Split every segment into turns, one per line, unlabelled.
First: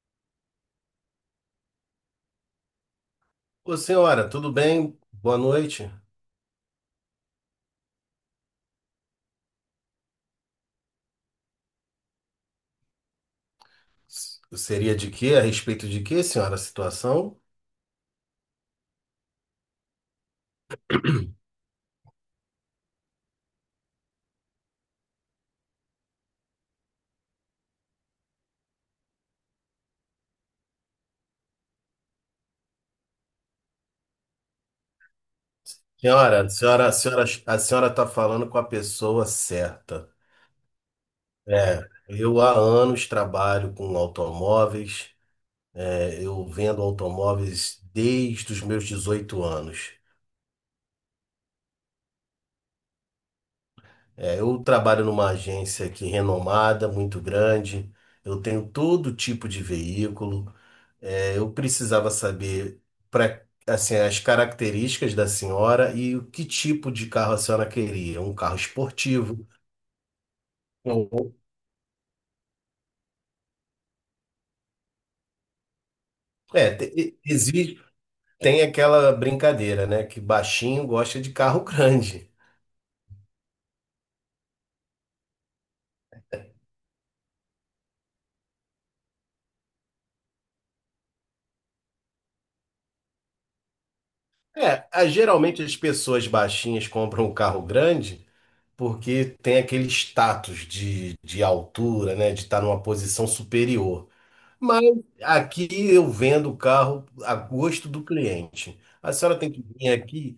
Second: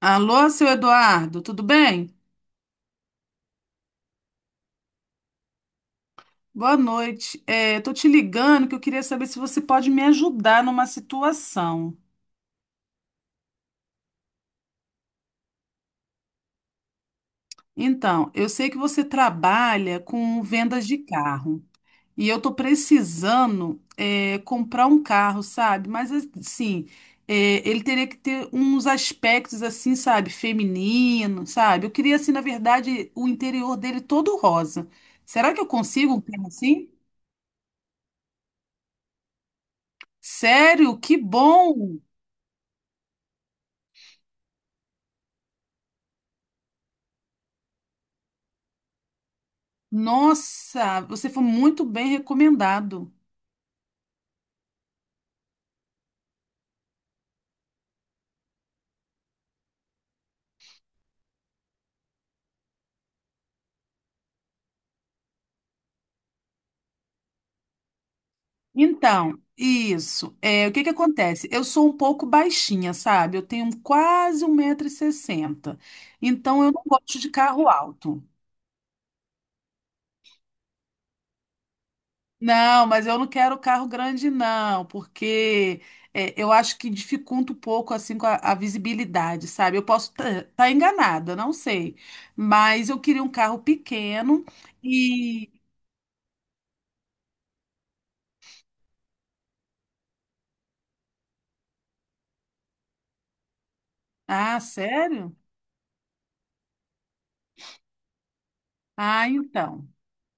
Alô, seu Eduardo, tudo bem?
Ô, senhora, tudo bem? Boa noite.
Boa noite. Tô te ligando que eu queria saber se você pode me ajudar numa situação.
Seria de quê? A respeito de quê, senhora, a situação?
Então, eu sei que você trabalha com vendas de carro e eu tô precisando, comprar um carro, sabe? Mas assim, ele teria que ter uns aspectos assim, sabe, feminino, sabe? Eu queria assim, na verdade, o interior dele todo rosa. Será que eu consigo um
Senhora,
carro
a senhora,
assim?
a senhora, a senhora está falando com a pessoa certa.
Sério? Que
É,
bom!
eu há anos trabalho com automóveis, é, eu vendo automóveis desde os meus 18 anos.
Nossa, você foi muito bem recomendado.
É, eu trabalho numa agência aqui renomada, muito grande, eu tenho todo tipo de veículo. É, eu precisava saber pra, assim, as características da senhora e o que tipo de carro a senhora queria. Um carro
Então,
esportivo.
isso. É, o que que
Ou-
acontece? Eu sou um pouco baixinha, sabe? Eu tenho quase 1,60 m. Então, eu
É,
não gosto de carro
existe,
alto.
tem aquela brincadeira, né? Que baixinho gosta de carro grande.
Não, mas eu não quero carro grande, não, porque eu acho que dificulta um pouco assim com a visibilidade, sabe? Eu posso estar enganada, não sei. Mas eu queria um carro pequeno
É,
e.
geralmente as pessoas baixinhas compram um carro grande, porque tem aquele status de altura, né? De estar numa posição superior.
Ah,
Mas
sério?
aqui eu vendo o carro a gosto do cliente. A
Ah,
senhora tem que
então.
vir aqui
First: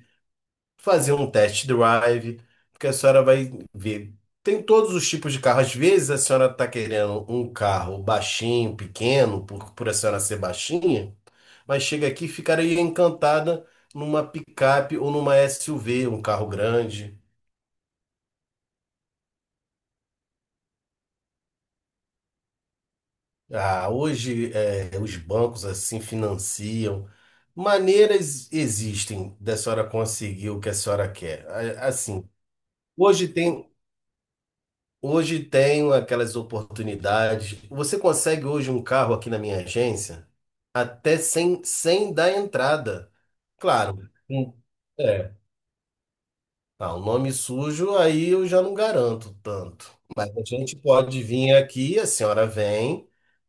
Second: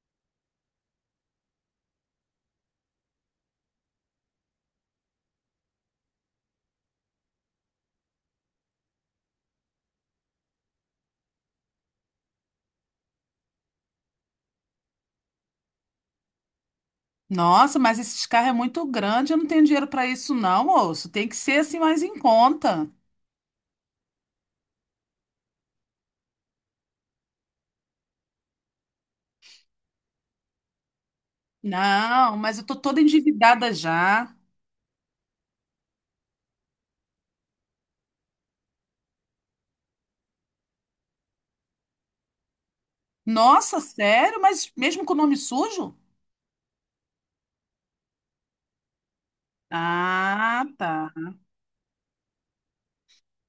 fazer um test drive, porque a senhora vai ver. Tem todos os tipos de carro. Às vezes a senhora está querendo um carro baixinho, pequeno, por a senhora ser baixinha, mas chega aqui e ficaria encantada numa picape ou numa SUV, um carro grande.
Nossa, mas esse carro é muito grande, eu não tenho dinheiro para isso não, moço. Tem que ser assim mais em conta.
Ah, hoje os bancos assim financiam. Maneiras existem da senhora conseguir o que a senhora quer. Assim,
Não, mas eu tô toda
hoje tem,
endividada já.
hoje tem aquelas oportunidades. Você consegue hoje um carro aqui na minha agência até sem dar entrada.
Nossa,
Claro,
sério? Mas mesmo com o
é,
nome sujo?
ah, o nome sujo aí eu já não garanto tanto. Mas a
Ah,
gente
tá.
pode vir aqui, a senhora vem.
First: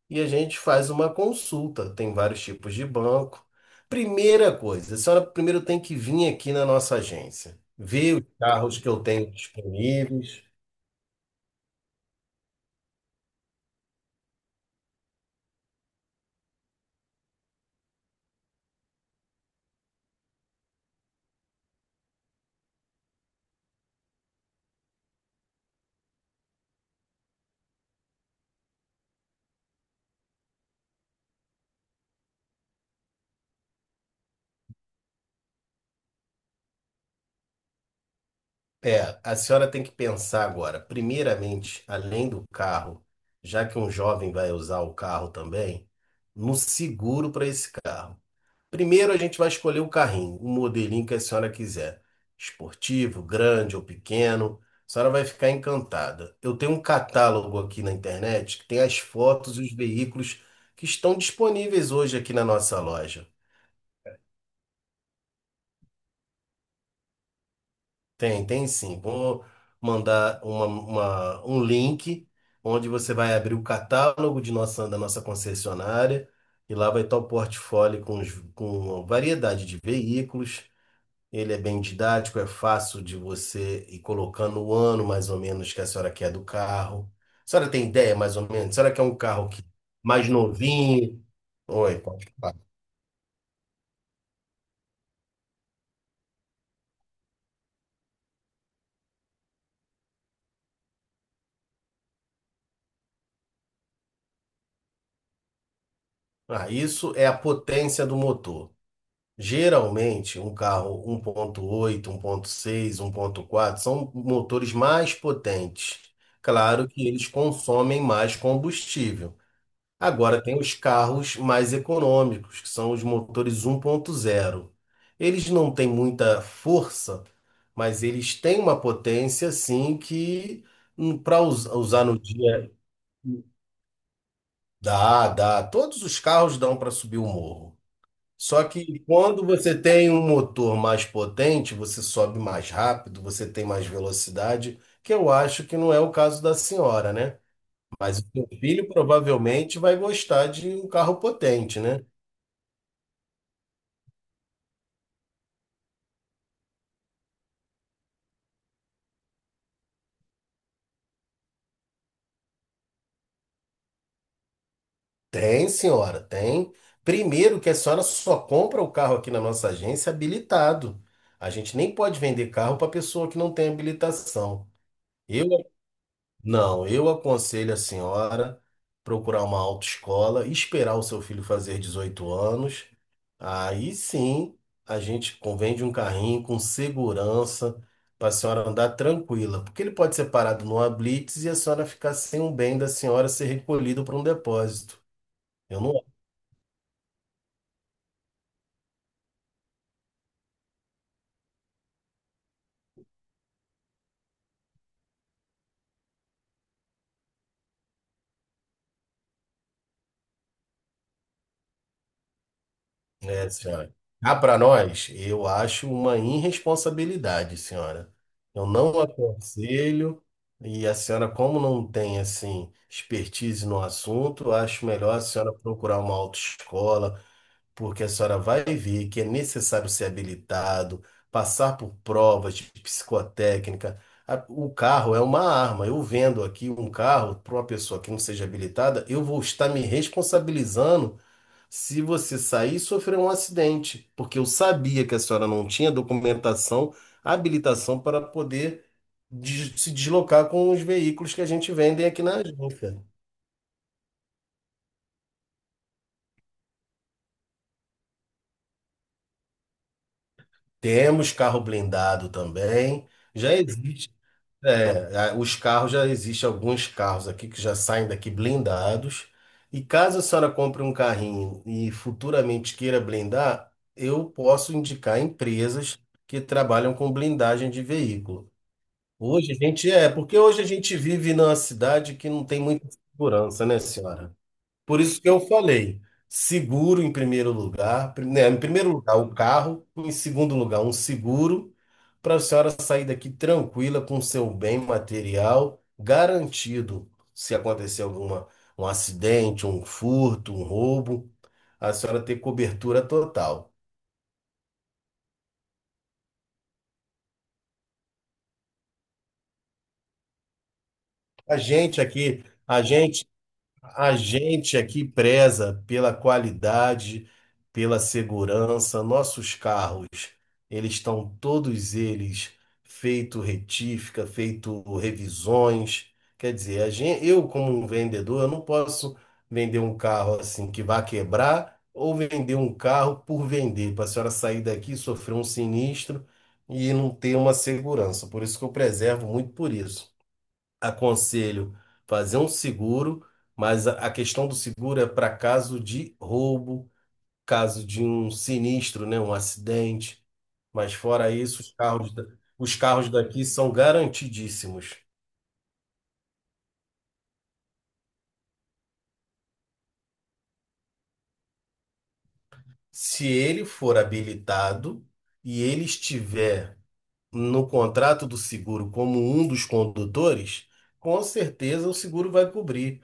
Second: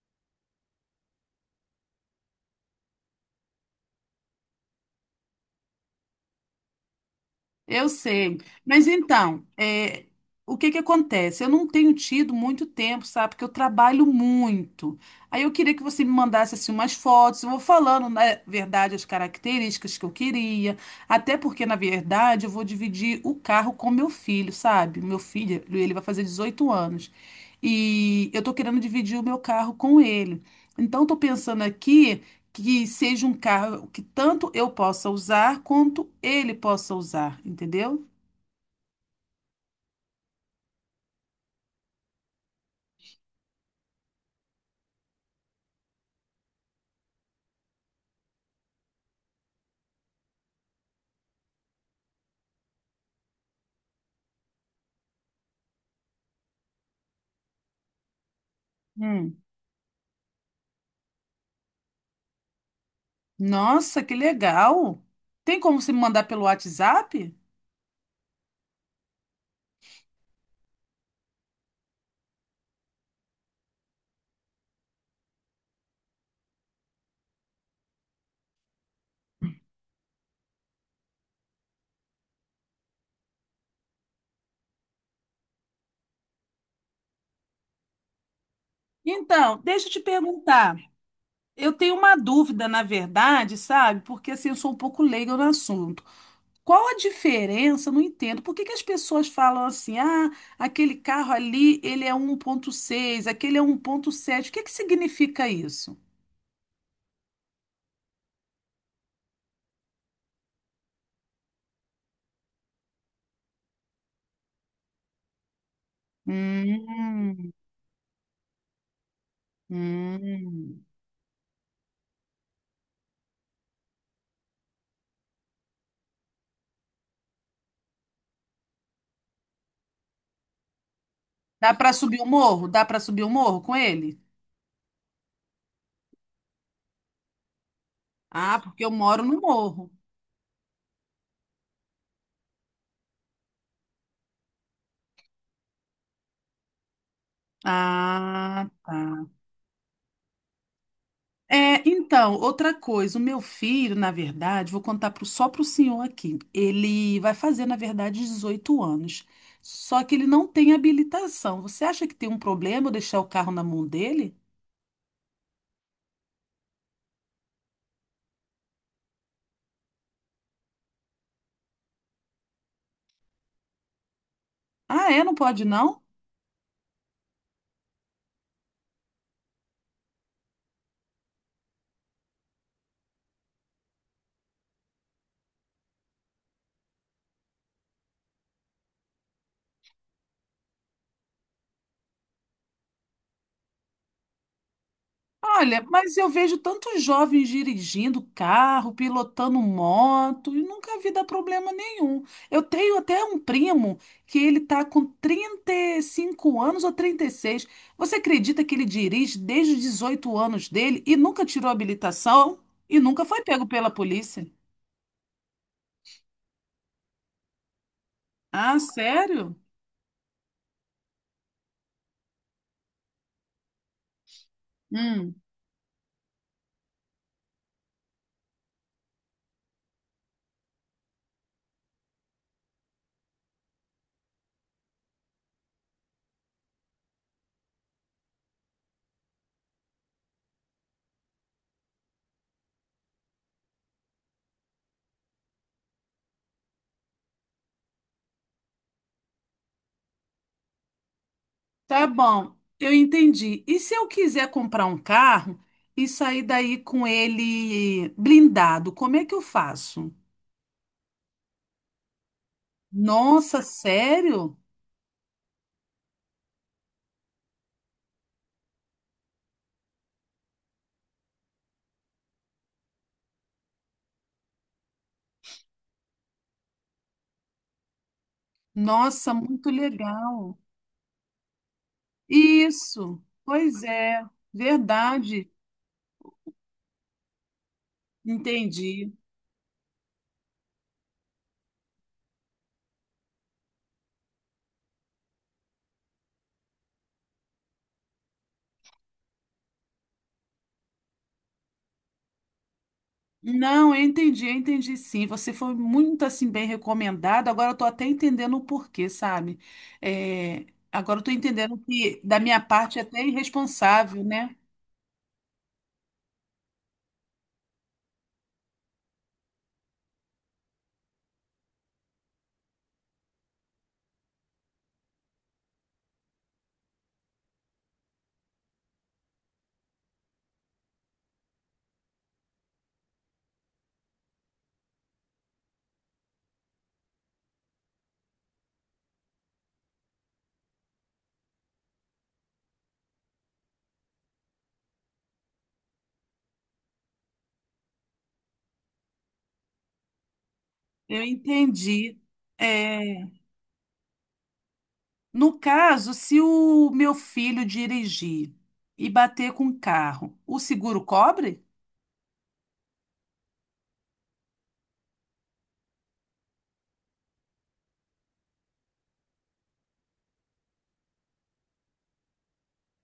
E a gente faz uma consulta. Tem vários tipos de banco. Primeira coisa, a senhora primeiro tem que vir aqui na nossa agência,
Eu
ver os
sei.
carros
Mas
que eu tenho
então,
disponíveis.
o que que acontece? Eu não tenho tido muito tempo, sabe? Porque eu trabalho muito. Aí eu queria que você me mandasse assim umas fotos. Eu vou falando, na verdade, as características que eu queria. Até porque, na verdade, eu vou dividir o carro com meu filho, sabe? Meu filho, ele vai fazer 18 anos. E eu tô querendo dividir o meu carro com ele. Então, eu tô pensando aqui que seja um carro que tanto eu possa usar quanto ele possa usar, entendeu?
É, a senhora tem que pensar agora, primeiramente, além do carro, já que um jovem vai usar o carro também, no seguro para esse carro. Primeiro a gente vai escolher o carrinho, o modelinho que a senhora quiser. Esportivo, grande ou pequeno. A senhora vai ficar encantada. Eu tenho um catálogo aqui na internet que tem as
Hum.
fotos e os veículos que estão disponíveis hoje aqui na nossa loja.
Nossa, que legal! Tem como você me mandar pelo WhatsApp?
Tem, tem sim. Vou mandar um link onde você vai abrir o catálogo de da nossa concessionária, e lá vai estar o portfólio com a variedade de veículos. Ele é bem didático, é fácil de você ir colocando o ano mais ou menos que a senhora quer do carro. A senhora tem ideia mais ou menos? A senhora quer um carro
Então,
que
deixa eu te
mais
perguntar.
novinho?
Eu tenho
Oi,
uma
pode falar.
dúvida, na verdade, sabe? Porque assim, eu sou um pouco leiga no assunto. Qual a diferença? Eu Não entendo. Por que que as pessoas falam assim: ah, aquele carro ali, ele é 1.6, aquele é 1.7. O que que significa isso?
Ah, isso é a potência do motor. Geralmente, um carro 1.8, 1.6, 1.4 são motores mais potentes. Claro que eles
Hum,
consomem mais combustível. Agora tem os
hum.
carros mais econômicos, que são os motores 1.0. Eles não têm muita força, mas eles têm uma potência assim que para
Dá pra
usar no
subir o morro?
dia.
Dá pra subir o morro com ele?
Dá, dá. Todos os carros dão para subir o morro.
Ah,
Só
porque eu
que
moro no
quando você
morro.
tem um motor mais potente, você sobe mais rápido, você tem mais velocidade, que eu acho que não é o caso da senhora, né? Mas o seu
Ah,
filho
tá.
provavelmente vai gostar de um carro potente, né?
Então, outra coisa, o meu filho, na verdade, vou contar só pro senhor aqui. Ele vai fazer, na verdade, 18 anos. Só que ele não tem habilitação. Você acha que tem um problema eu deixar o carro na mão dele?
Tem, senhora, tem. Primeiro que a senhora só compra o carro aqui na nossa agência habilitado. A gente nem pode vender carro para pessoa que não tem habilitação.
Ah, é? Não
Eu
pode, não?
não, eu aconselho a senhora procurar uma autoescola, esperar o seu filho fazer 18 anos. Aí sim, a gente convende um carrinho com segurança para a senhora andar tranquila, porque ele pode ser parado numa blitz e a senhora ficar sem um bem da senhora ser recolhido para um depósito. Eu
Olha,
não
mas eu vejo tantos jovens dirigindo carro, pilotando moto, e nunca vi dar problema nenhum. Eu tenho até um primo que ele tá com 35 anos ou 36. Você acredita que ele dirige desde os 18 anos dele e nunca tirou a habilitação e nunca foi
É,
pego pela
senhora. Cá
polícia?
para nós, eu acho uma irresponsabilidade, senhora. Eu
Ah,
não
sério?
aconselho, e a senhora, como não tem, assim, expertise no assunto, eu acho melhor a
Hum,
senhora procurar uma autoescola, porque a senhora vai ver que é necessário ser habilitado, passar por provas de psicotécnica. O carro é uma arma. Eu vendo aqui um carro para uma pessoa que não seja habilitada, eu vou estar me responsabilizando se você sair, sofreu um acidente, porque eu sabia que a senhora não tinha documentação, habilitação para poder se deslocar com os veículos que a gente vende
tá
aqui na
bom, eu
agência.
entendi. E se eu quiser comprar um carro e sair daí com ele blindado, como é que eu faço?
Temos carro blindado também. Já
Nossa,
existe,
sério?
é, os carros, já existem alguns carros aqui que já saem daqui blindados. E caso a senhora compre um carrinho e futuramente queira blindar, eu posso indicar empresas que trabalham com blindagem de veículo.
Nossa,
Hoje a
muito
gente é, porque
legal.
hoje a gente vive numa cidade que não tem muita
Isso,
segurança, né,
pois é,
senhora? Por isso que eu
verdade,
falei, seguro em primeiro lugar, né, em primeiro
entendi.
lugar o carro, em segundo lugar um seguro, para a senhora sair daqui tranquila com seu bem material garantido. Se acontecer alguma um acidente, um furto, um roubo, a senhora ter cobertura total.
Não, eu entendi sim. Você foi muito assim bem recomendado. Agora eu tô até entendendo o porquê, sabe? É, Agora eu tô
A
entendendo
gente
que da
aqui,
minha
a
parte é até
gente A
irresponsável, né?
gente aqui preza pela qualidade, pela segurança. Nossos carros, eles estão todos eles feito retífica, feito revisões. Quer dizer, eu como um vendedor, eu não posso vender um carro assim que vai quebrar ou vender um carro por vender, para a senhora sair daqui, sofrer um sinistro e não ter uma segurança. Por isso que eu preservo muito por isso aconselho fazer um seguro, mas a questão do seguro é para caso de roubo, caso de um sinistro, né, um acidente. Mas
Eu
fora isso, os carros,
entendi.
os
É,
carros daqui são garantidíssimos.
no caso, se o meu filho dirigir e bater com o carro, o seguro cobre?
Se ele for habilitado e ele estiver no contrato do seguro como um dos condutores, com certeza o seguro vai cobrir.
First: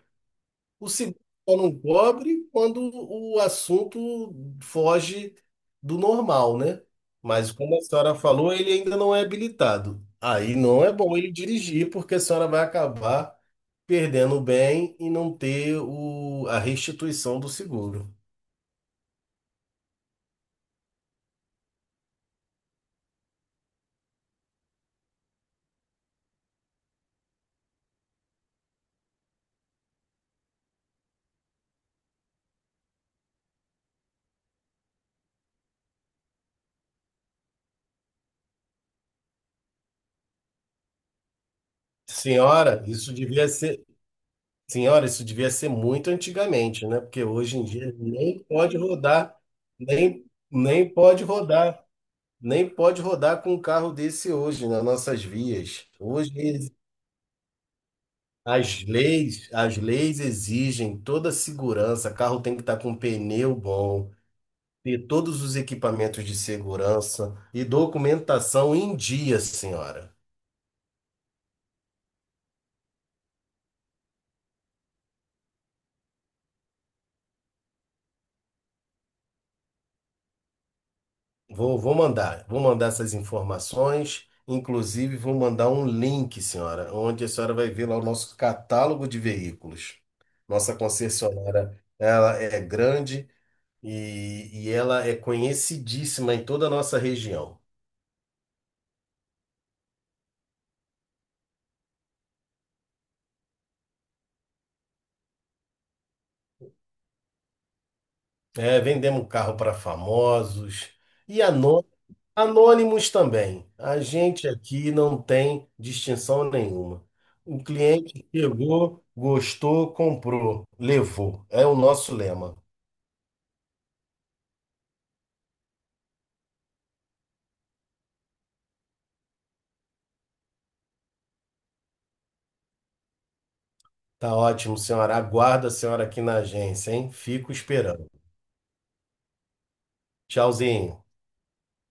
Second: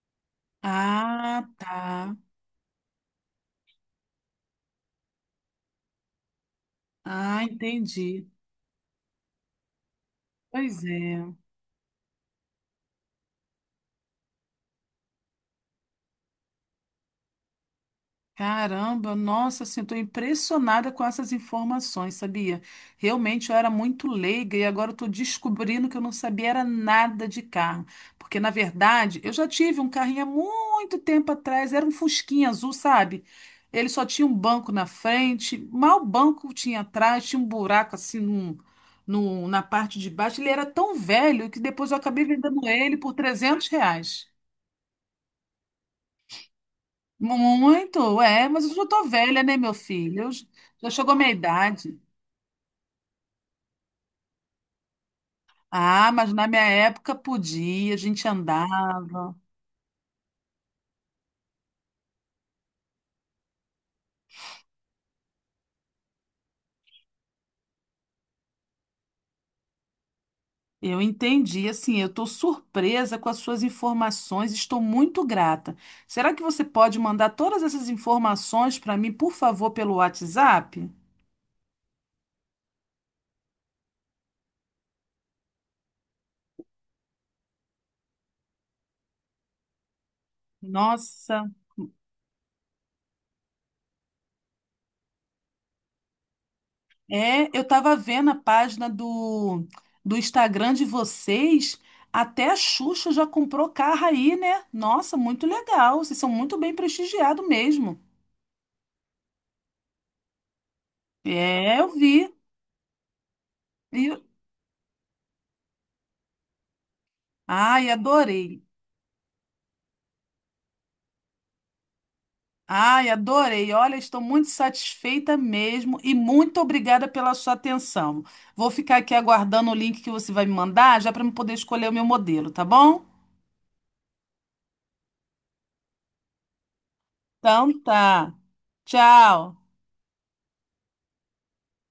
O seguro
Ah,
só não
tá.
cobre quando o assunto foge do normal, né?
Ah,
Mas como a senhora
entendi.
falou, ele ainda não é habilitado. Aí
Pois
não é bom ele
é.
dirigir, porque a senhora vai acabar perdendo o bem e não ter a restituição do seguro.
Caramba, nossa, assim, estou impressionada com essas informações, sabia? Realmente eu era muito leiga e agora estou descobrindo que eu não sabia era nada de carro. Porque, na verdade, eu já tive um carrinho há muito tempo atrás, era um fusquinha azul, sabe? Ele só tinha um banco na frente, mal banco tinha atrás, tinha um buraco assim na parte de baixo. Ele era tão velho que depois eu acabei vendendo
Senhora,
ele por
isso devia
300
ser,
reais.
senhora, isso devia ser muito antigamente, né? Porque hoje em dia
Muito,
nem
mas eu
pode
já tô
rodar,
velha, né, meu filho?
nem,
Eu j-
nem
já chegou a
pode
minha
rodar
idade.
Com um carro desse hoje nas nossas vias.
Ah, mas na minha época podia, a gente andava.
As leis exigem toda a segurança. Carro tem que estar com pneu bom, ter todos os equipamentos de segurança e documentação em dia, senhora.
Eu entendi, assim, eu estou surpresa com as suas informações, estou muito grata. Será que você pode mandar todas essas informações para mim, por favor, pelo WhatsApp?
Vou mandar essas informações. Inclusive, vou mandar um link, senhora, onde a senhora vai ver lá o nosso catálogo de veículos. Nossa
Nossa.
concessionária, ela é grande. E ela é conhecidíssima em toda a nossa região.
Eu tava vendo a página do Instagram de vocês. Até a Xuxa já comprou carro aí, né? Nossa, muito legal. Vocês são muito bem prestigiados mesmo.
É, vendemos carro para famosos e
É, eu vi.
anônimos também. A
E-
gente aqui não tem distinção nenhuma. O
Ai,
cliente
adorei.
chegou, gostou, comprou, levou. É o nosso lema.
Ai, adorei. Olha, estou muito satisfeita mesmo e muito obrigada pela sua atenção. Vou ficar aqui aguardando o link que você vai me mandar, já para eu poder escolher o meu modelo, tá bom?
Tá ótimo, senhora. Aguardo a senhora aqui na agência, hein? Fico
Então
esperando.
tá. Tchau.
Tchauzinho.